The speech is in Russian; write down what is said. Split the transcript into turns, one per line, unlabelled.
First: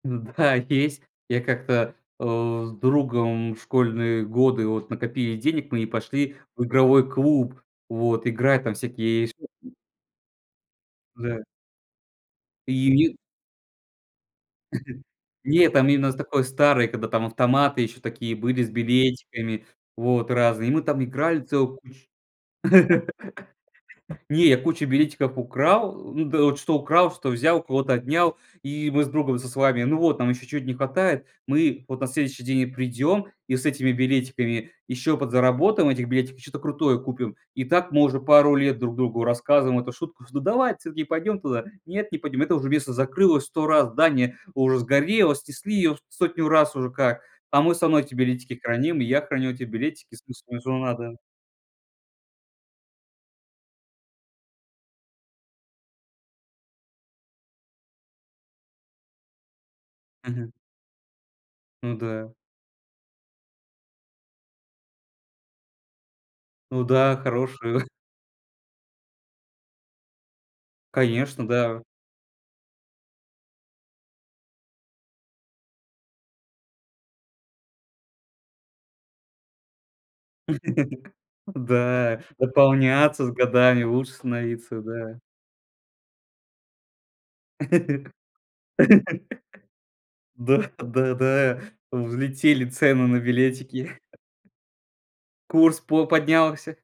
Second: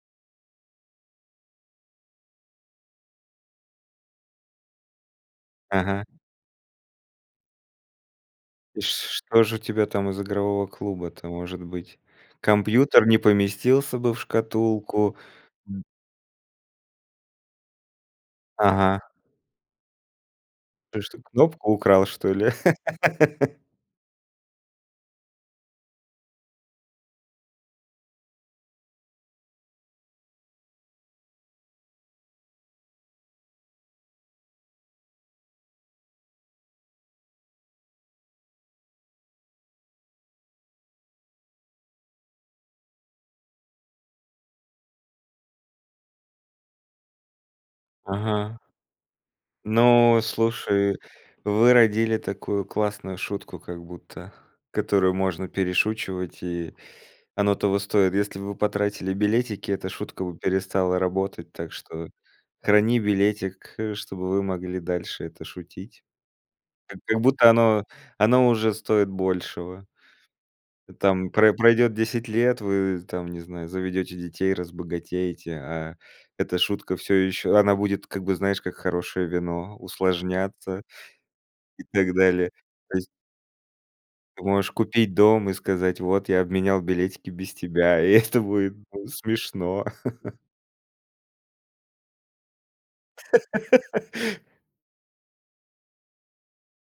Да, есть. Я как-то, э, с другом в школьные годы, вот, накопили денег мы и
Ага.
пошли в игровой клуб, вот, играть там
Сш
всякие ш
что же у тебя там из игрового клуба-то
Да.
может быть?
И у
Компьютер
ни
не поместился бы в шкатулку?
Не, там именно у нас такое старое, когда там автоматы ещё такие были с
Ага.
билетиками, вот, разные. И мы
Ты
там
что,
играли
кнопку
целую
украл,
куч
что ли?
Не, я кучу билетиков украл. Ну, эт что украл, что взял, у кого-то отнял, и мы с друг со с вами. Ну вот, нам еще чё-то не хватает. Мы вот на следующий день и придем и с этими билетиками еще подзаработаем этих билетиков, чё-то крутое купим. И так мы уже пару лет друг другу рассказываем эту шутку, что: "Давай вот всё-таки пойдем туда". "Нет, не пойдем, это уже место закрылось 100 раз, здание уже сгорело, снесли ее 100 раз уже как, а мы всё равно эти
Ага.
билетики храним, и я храню эти билетики
Ну,
с".
слушай,
[unintelligible]
вы родили такую классную шутку, как будто, которую можно перешучивать, и оно того стоит. Если бы вы потратили билетики, эта шутка бы
Мгм.
перестала работать, так
Ну
что
да.
храни билетик, э, чтобы вы могли дальше это шутить. Как
Да,
как будто
хорошую.
оно оно уже стоит большего. Там
Конечно,
про
да.
пройдёт 10 лет, вы там, не знаю, заведёте детей, разбогатеете, а эта шутка всё ещё она будет как бы, знаешь, как хорошее вино, усложняться и так
Да.
далее. То есть
Дополняться с годами, лучше
Ты можешь
становиться.
купить
Да.
дом и сказать: "Вот, я обменял билетики без тебя". И это будет, ну, смешно.
Да, да, да, э, влетели цены на билетики. Курс по поднялся.